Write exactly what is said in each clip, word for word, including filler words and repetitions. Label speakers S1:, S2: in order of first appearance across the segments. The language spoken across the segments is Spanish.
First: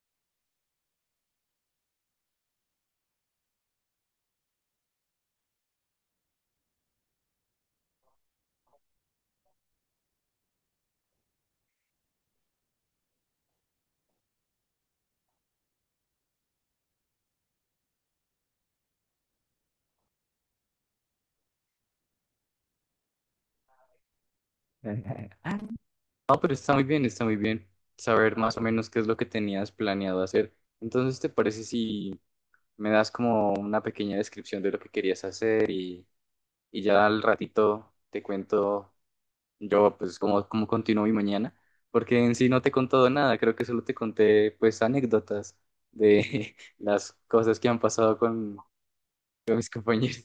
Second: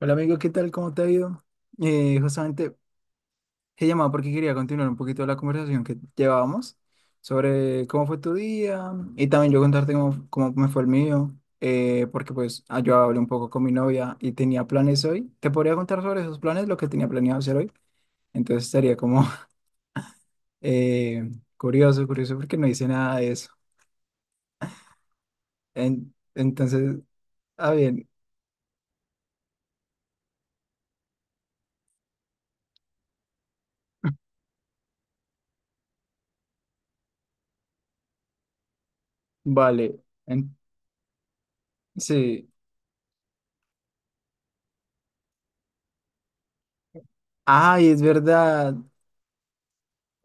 S1: Hola amigo, ¿qué tal? ¿Cómo te ha ido? Eh, justamente he llamado porque quería continuar un poquito la conversación que llevábamos sobre cómo fue tu día y también yo contarte cómo, cómo me fue el mío, eh, porque pues ah, yo hablé un poco con mi novia y tenía planes hoy. Te podría contar sobre esos planes, lo que tenía planeado hacer hoy. Entonces estaría como eh, curioso, curioso porque no hice nada de eso. En-
S2: No, pero está muy
S1: entonces,
S2: bien, está muy bien
S1: ah bien,
S2: saber más o menos qué es lo que tenías planeado hacer. Entonces, ¿te parece si me das como una pequeña descripción de lo que querías hacer y, y ya al ratito te cuento yo
S1: vale.
S2: pues cómo,
S1: En-
S2: cómo continúo mi mañana? Porque en
S1: sí.
S2: sí no te he contado nada, creo que solo te conté pues anécdotas de las cosas que han
S1: Ay, es
S2: pasado con,
S1: verdad.
S2: con mis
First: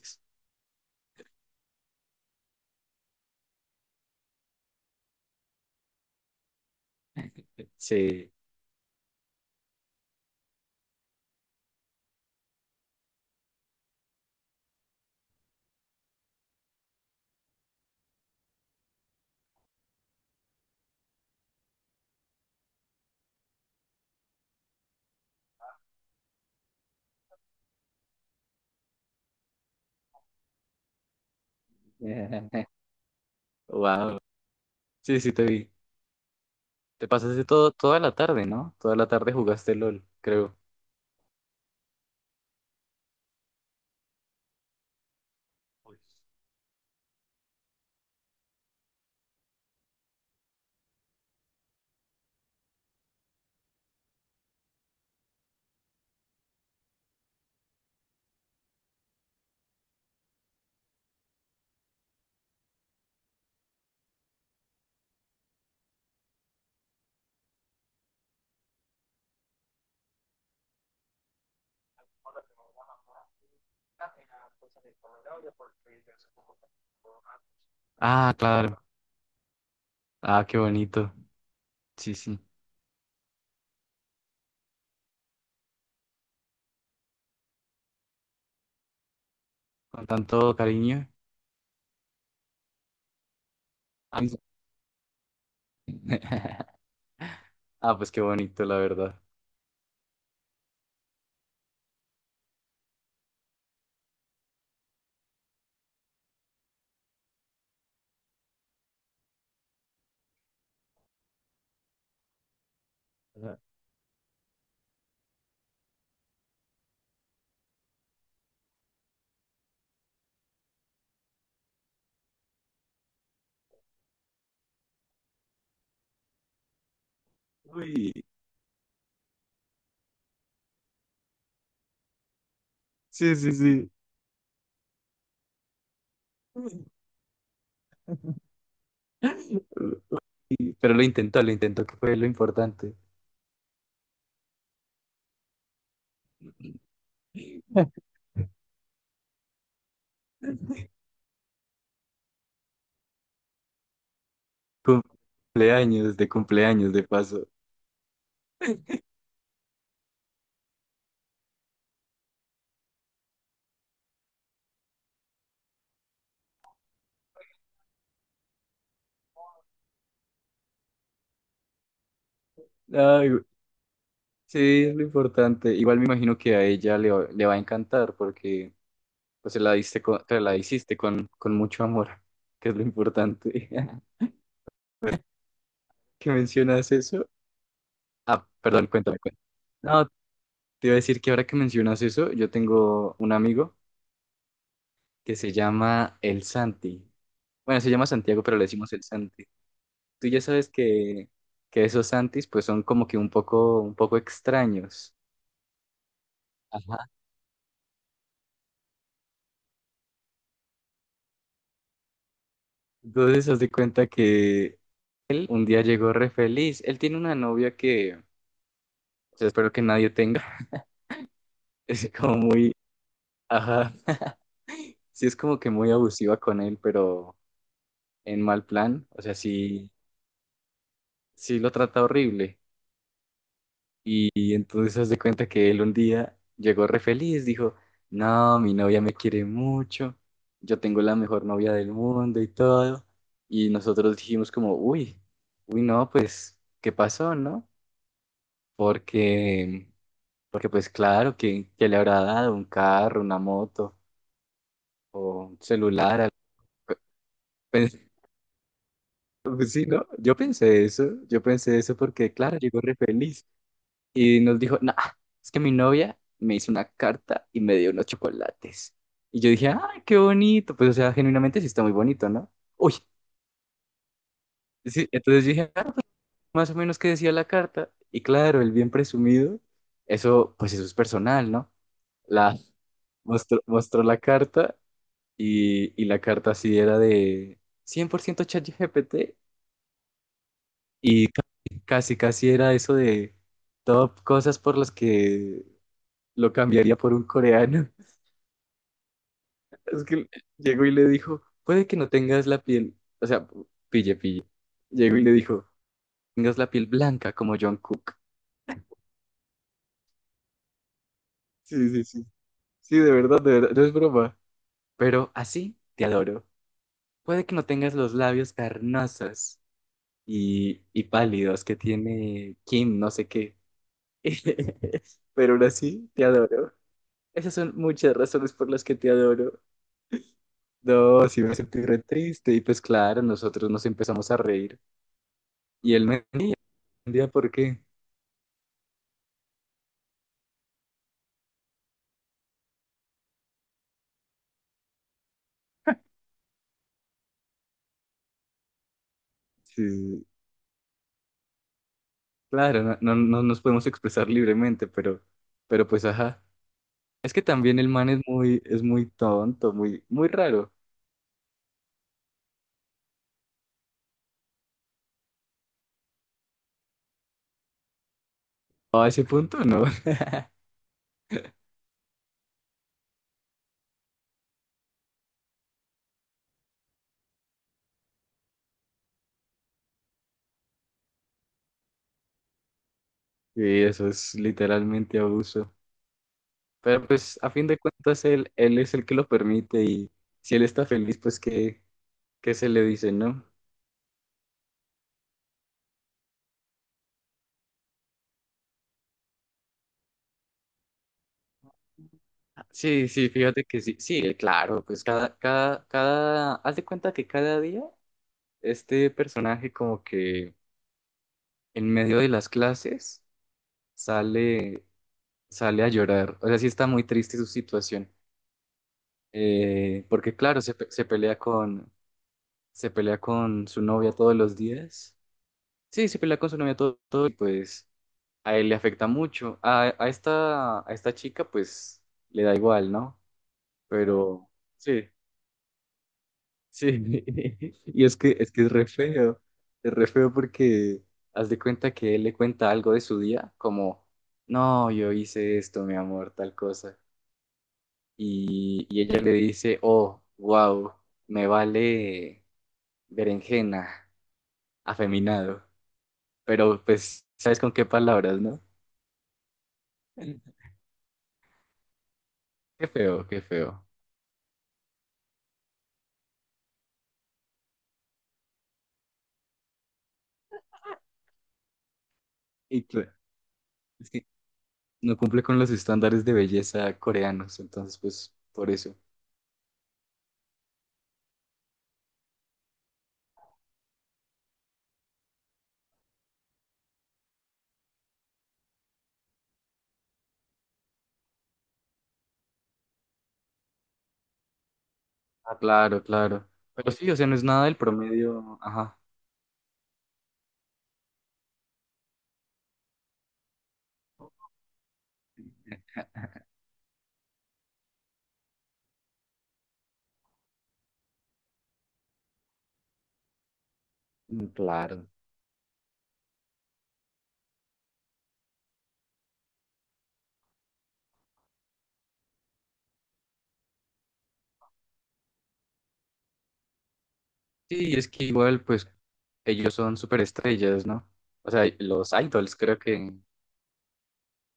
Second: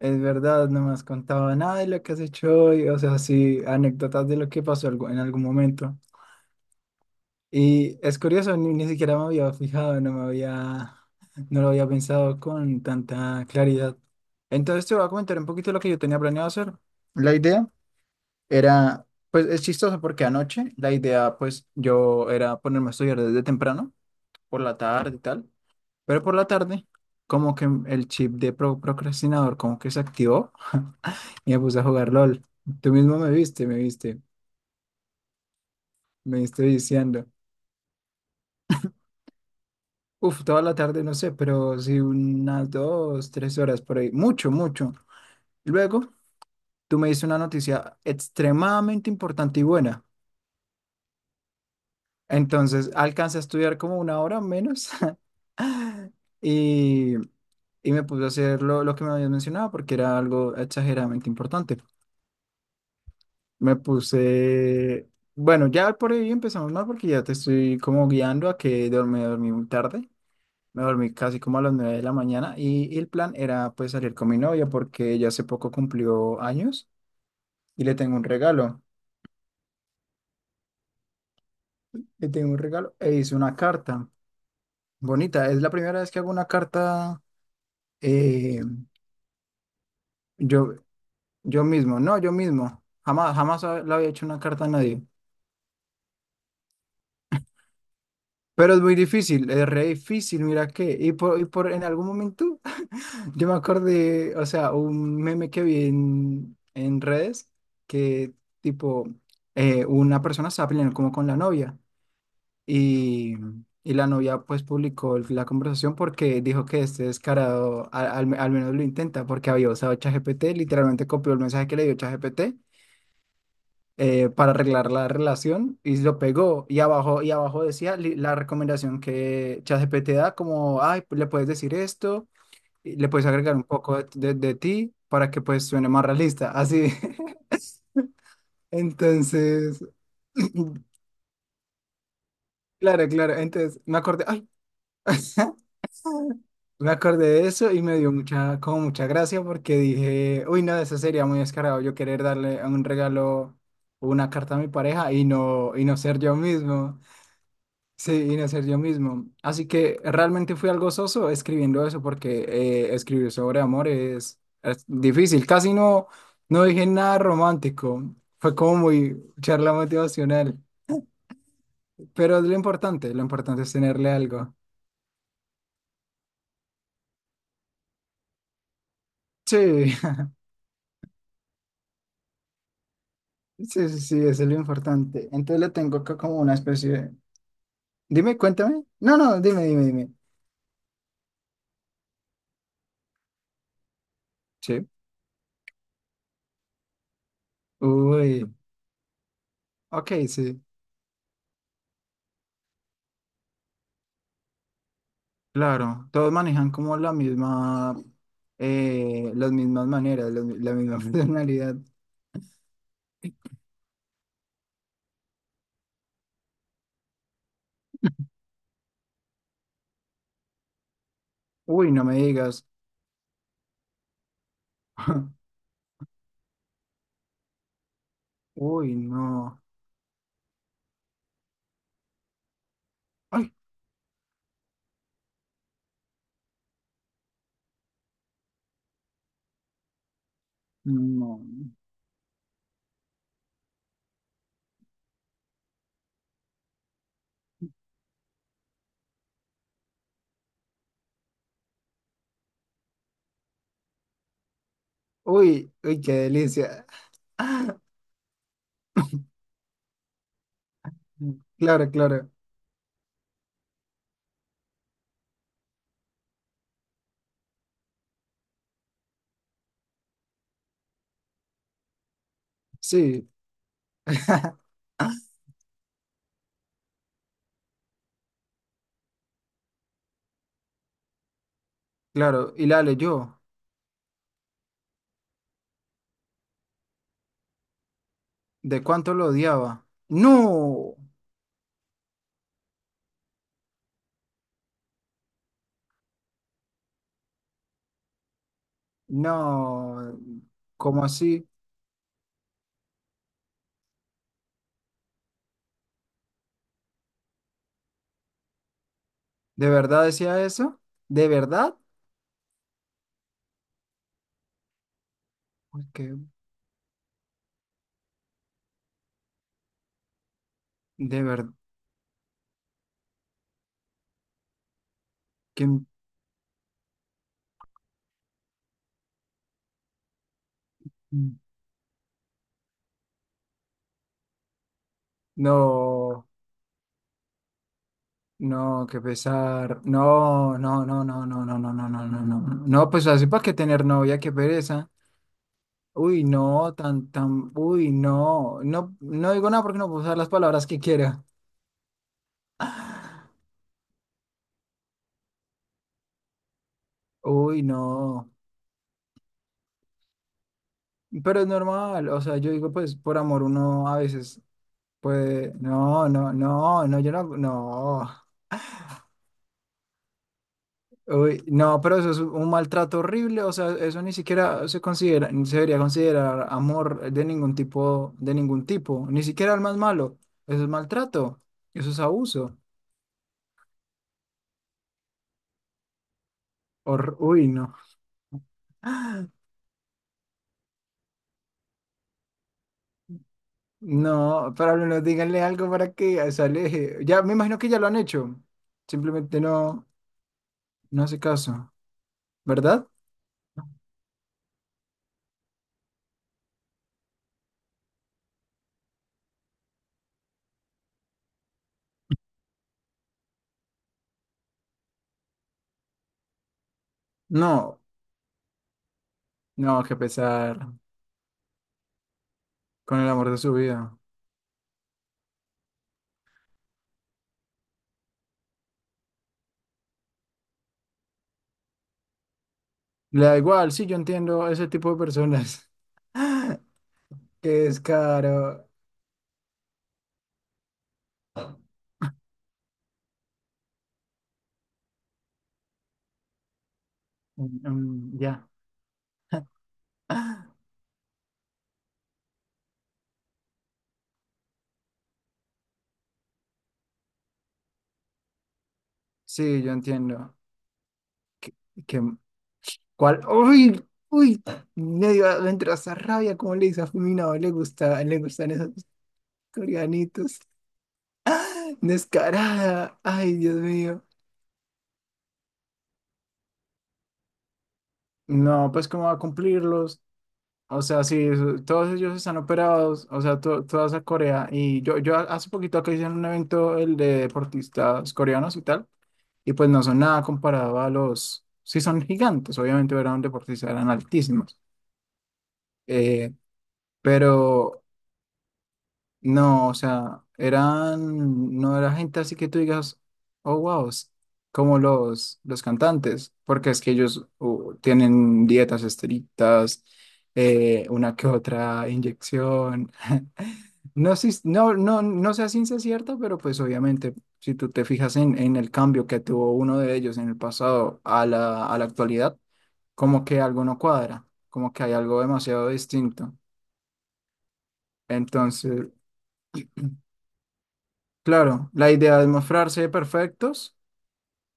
S1: Es verdad, no me has contado nada de lo que has hecho hoy, o sea, sí, anécdotas de lo que pasó algo- en algún momento. Y es
S2: Sí.
S1: curioso, ni, ni siquiera me había fijado, no me había, no lo había pensado con tanta claridad. Entonces te voy a comentar un poquito lo que yo tenía planeado hacer. La idea era, pues es chistoso porque anoche la idea, pues yo era ponerme a estudiar desde temprano, por la tarde y tal, pero por la tarde como que el chip de pro- procrastinador como que se activó. Y me puse a jugar LOL. Tú mismo me viste, me
S2: Wow.
S1: viste,
S2: Sí, sí, te vi.
S1: me viste
S2: Te
S1: viciando.
S2: pasaste todo, toda la tarde, ¿no? Toda la tarde jugaste L O L,
S1: Uf,
S2: creo.
S1: toda la tarde, no sé, pero sí unas dos, tres horas por ahí. Mucho, mucho. Luego, tú me diste una noticia extremadamente importante y buena. Entonces, alcancé a estudiar como una hora menos y, y me puse a hacer lo, lo que me habías mencionado porque era algo exageradamente importante. Me puse... Bueno, ya por ahí empezamos mal porque ya te estoy como guiando a que dormí, dormí muy tarde. Me dormí casi como a las nueve de la mañana y, y el plan era pues salir con mi novia porque ella hace poco cumplió años y le tengo un
S2: Ah,
S1: regalo.
S2: claro. Ah, qué bonito. Sí,
S1: Le
S2: sí.
S1: tengo un regalo e hice una carta bonita. Es la primera vez que hago una carta eh,
S2: Con tanto
S1: yo,
S2: cariño.
S1: yo mismo, no, yo mismo. Jamás, jamás ha- le había
S2: Ah,
S1: hecho una carta a nadie.
S2: Ah, pues qué bonito,
S1: Pero
S2: la
S1: es muy
S2: verdad.
S1: difícil, es re difícil, mira qué. Y por, y por en algún momento yo me acordé, o sea, un meme que vi en, en redes que tipo eh, una persona estaba peleando como con la novia y, y la novia pues publicó el- la conversación porque dijo que este descarado a- al, al menos lo intenta porque había usado ChatGPT, literalmente copió el mensaje que le dio ChatGPT eh, para arreglar la relación y lo pegó y abajo, y abajo decía
S2: Uy,
S1: li- la recomendación que ChatGPT da como, ay, le puedes decir esto y le puedes agregar un poco de, de- de ti para que pues suene más realista, así. Entonces,
S2: uy, pero lo intentó, lo intentó, que fue lo importante.
S1: claro, claro, entonces me acordé, ay, me acordé de eso y me dio mucha, como mucha gracia porque dije, uy, no, eso sería muy descarado yo querer darle un regalo o una carta a mi pareja y no, y no
S2: Cumpleaños,
S1: ser
S2: de
S1: yo
S2: cumpleaños,
S1: mismo.
S2: de paso.
S1: Sí, y no ser yo mismo. Así que realmente fui algo soso escribiendo eso porque eh, escribir sobre amor es, es difícil. Casi no, no dije nada romántico. Fue como muy charla motivacional. Pero es lo importante, lo
S2: Ay, güey,
S1: importante es tenerle algo.
S2: sí, es lo importante. Igual me imagino que a ella le, va- le va a encantar porque pues, se la
S1: Sí,
S2: diste con- se la hiciste con, con mucho amor, que es lo importante.
S1: sí, sí, sí, eso es lo importante. Entonces le tengo acá
S2: ¿Que
S1: como una especie
S2: mencionas
S1: de...
S2: eso?
S1: Dime,
S2: Ah,
S1: cuéntame.
S2: perdón,
S1: No,
S2: cuéntame,
S1: no,
S2: cuéntame.
S1: dime, dime,
S2: No,
S1: dime.
S2: te iba a decir que ahora que mencionas eso, yo tengo un amigo
S1: Sí.
S2: que se llama El Santi. Bueno, se llama Santiago,
S1: Uy,
S2: pero le decimos El Santi.
S1: ok,
S2: Tú ya
S1: sí.
S2: sabes que, que esos Santis pues son como que un poco, un poco extraños.
S1: Claro, todos manejan
S2: Ajá.
S1: como la misma, eh, las mismas maneras, la, la misma personalidad.
S2: Entonces, haz de cuenta que él un día llegó re feliz. Él tiene una novia que, o sea, espero que nadie tenga.
S1: Uy, no
S2: Es
S1: me
S2: como
S1: digas.
S2: muy, ajá. Sí, es como que muy abusiva con él, pero en mal
S1: Uy,
S2: plan. O sea,
S1: no.
S2: sí, sí lo trata horrible.
S1: Ay,
S2: Y, entonces haz de cuenta que él un día llegó re feliz, dijo, no, mi novia me quiere mucho, yo tengo la
S1: no.
S2: mejor novia del mundo y todo. Y nosotros dijimos como, uy, uy, no, pues, ¿qué pasó, no? Porque, porque pues claro, que, que le habrá dado un carro, una moto o un
S1: Uy, uy, qué
S2: celular, algo.
S1: delicia.
S2: Pens- Pues, sí, ¿no? Yo pensé eso, yo pensé
S1: Claro,
S2: eso
S1: claro.
S2: porque, claro, llegó re feliz. Y nos dijo, nah, es que mi novia me hizo una carta y me dio unos chocolates. Y yo dije, ah, qué bonito. Pues, o sea, genuinamente sí está muy bonito, ¿no? Uy,
S1: Sí,
S2: sí. Entonces yo dije, ah, más o menos qué decía la carta. Y claro, el bien presumido, eso, pues eso es personal, ¿no?
S1: claro.
S2: La
S1: Y la leyó.
S2: Mostró, mostró la carta y, y la carta sí era de cien por ciento
S1: ¿De cuánto lo
S2: chat G P T
S1: odiaba? No,
S2: y ca- casi, casi era eso de top cosas por las que lo cambiaría por un coreano. Es
S1: no.
S2: que llegó y
S1: ¿Cómo
S2: le dijo,
S1: así?
S2: puede que no tengas la piel, o sea, pille, pille. Llegó y le dijo, tengas la piel blanca como John Cook.
S1: ¿De verdad decía eso? ¿De verdad?
S2: Sí, sí, sí. Sí, de verdad, de verdad, no es broma. Pero así
S1: Uy,
S2: te
S1: qué-
S2: adoro. Puede que no tengas los labios carnosos y, y
S1: de verdad.
S2: pálidos que tiene Kim, no sé qué. Pero aún
S1: ¿Quién?
S2: así, te adoro. Esas son muchas razones por las que te adoro. Oh, sí, me sentí re triste. Y pues claro, nosotros nos empezamos a reír. Y él me
S1: No.
S2: entendía por qué.
S1: No, qué pesar. No, no, no, no, no, no, no, no, no, no, no. No, pues así para que tener novia, qué pereza. Uy, no, tan, tan, uy, no. No, no digo nada porque no puedo usar
S2: Sí,
S1: las palabras que quiera.
S2: claro, no, no, no nos podemos expresar libremente, pero, pero pues ajá. Es que
S1: Uy,
S2: también el man es
S1: no.
S2: muy, es muy tonto, muy, muy raro.
S1: Pero es normal. O sea, yo digo, pues, por amor uno a veces puede. No, no, no, no, yo no, no.
S2: A ese punto no.
S1: Uy, no, pero eso es un maltrato horrible, o sea, eso ni siquiera se considera, ni se debería considerar amor de ningún tipo, de ningún tipo, ni siquiera el más malo. Eso es maltrato, eso es abuso.
S2: Y eso es literalmente abuso. Pero
S1: Hor-
S2: pues
S1: uy,
S2: a fin
S1: no.
S2: de cuentas él, él es el que lo permite y si él está feliz, pues qué, qué se le dice, ¿no?
S1: No, pero no, díganle algo para que se aleje. Ya, me imagino que ya lo han hecho. Simplemente no, no hace caso, ¿verdad?
S2: Sí, sí, fíjate que sí, sí, claro, pues cada, cada, cada, haz de cuenta que cada día este personaje como que en medio de las clases sale sale a llorar. O sea, sí está muy triste su
S1: No,
S2: situación.
S1: no, que
S2: Eh, porque
S1: pesar
S2: claro, se, pe- se pelea con, se
S1: con el
S2: pelea
S1: amor de su
S2: con su
S1: vida.
S2: novia todos los días. Sí, se pelea con su novia todo, todo y pues a él le afecta mucho. A, a esta, a esta chica pues le da igual, ¿no?
S1: Le da igual, sí, yo entiendo
S2: Pero
S1: ese tipo de
S2: sí,
S1: personas.
S2: sí.
S1: Qué
S2: Y es que, es que
S1: descaro.
S2: es re feo. Es re feo porque haz de cuenta que él le cuenta algo de su día, como, no, yo hice esto, mi amor, tal cosa.
S1: Mm, mm, ya.
S2: Y, y ella le dice, oh, wow, me vale berenjena, afeminado, pero pues, ¿sabes con qué palabras, no?
S1: Sí, yo entiendo. Que, que-
S2: Qué
S1: ¿cuál?
S2: feo, qué
S1: ¡Uy!
S2: feo.
S1: ¡Uy! Medio adentro esa rabia, como le dice a Fulminado, le gusta, le gustan esos coreanitos.
S2: Y
S1: Descarada.
S2: cl-
S1: Ay, Dios mío.
S2: es que no cumple con los estándares de belleza coreanos, entonces pues por
S1: No, pues
S2: eso.
S1: cómo va a cumplirlos. O sea, sí, eso- todos ellos están operados, o sea, to- toda esa Corea. Y yo, yo hace poquito acá hice un evento, el de deportistas coreanos y tal, y pues no son nada comparado a los, sí son gigantes, obviamente eran deportistas, eran altísimos.
S2: Ah, claro,
S1: Eh,
S2: claro. Pero sí, o sea, no es nada del
S1: pero
S2: promedio, ajá.
S1: no, o sea, eran, no era gente así que tú digas, oh, wow, s- como los, los cantantes, porque es que ellos uh, tienen dietas estrictas, eh, una que otra inyección. No, sé-
S2: Mm,
S1: si, no, no,
S2: claro.
S1: no sé a ciencia cierta, pero pues obviamente, si tú te fijas en, en el cambio que tuvo uno de ellos en el pasado a la, a la actualidad, como que algo no cuadra, como que hay algo demasiado distinto.
S2: Sí, es que igual pues
S1: Entonces...
S2: ellos son superestrellas, ¿no? O sea,
S1: Claro, la
S2: los
S1: idea es
S2: idols creo
S1: mostrarse
S2: que.
S1: perfectos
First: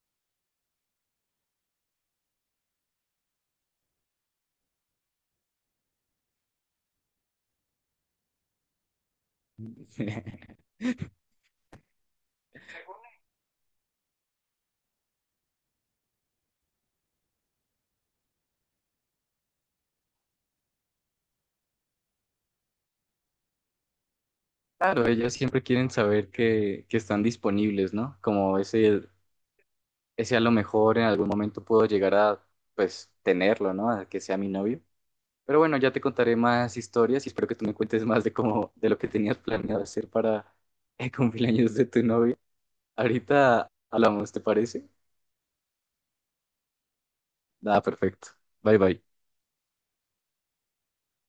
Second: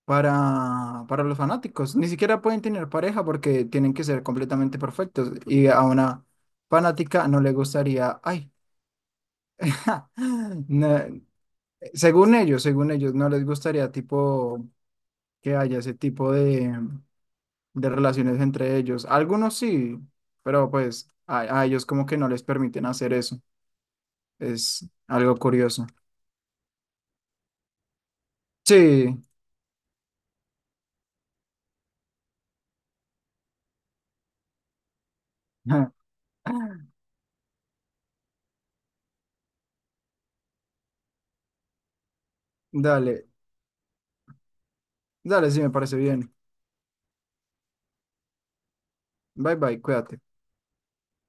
S1: para, para los fanáticos. Ni siquiera pueden tener pareja porque tienen que ser completamente perfectos. Y a una fanática no le gustaría, ay, no, según ellos, según ellos, no les gustaría tipo que haya ese tipo de, de relaciones entre ellos. Algunos sí, pero pues a, a ellos como que no les permiten hacer eso. Es
S2: Claro, ellos
S1: algo
S2: siempre
S1: curioso.
S2: quieren saber que, que están disponibles, ¿no? Como ese,
S1: Sí,
S2: ese a lo mejor en algún momento puedo llegar a, pues, tenerlo, ¿no? A que sea mi novio. Pero bueno, ya te contaré más historias y espero que tú me cuentes más de cómo, de lo que tenías planeado hacer para el cumpleaños de tu novio.
S1: dale,
S2: Ahorita hablamos, ¿te parece?
S1: dale, sí me parece bien.
S2: Nada, perfecto. Bye bye.
S1: Bye bye, cuídate.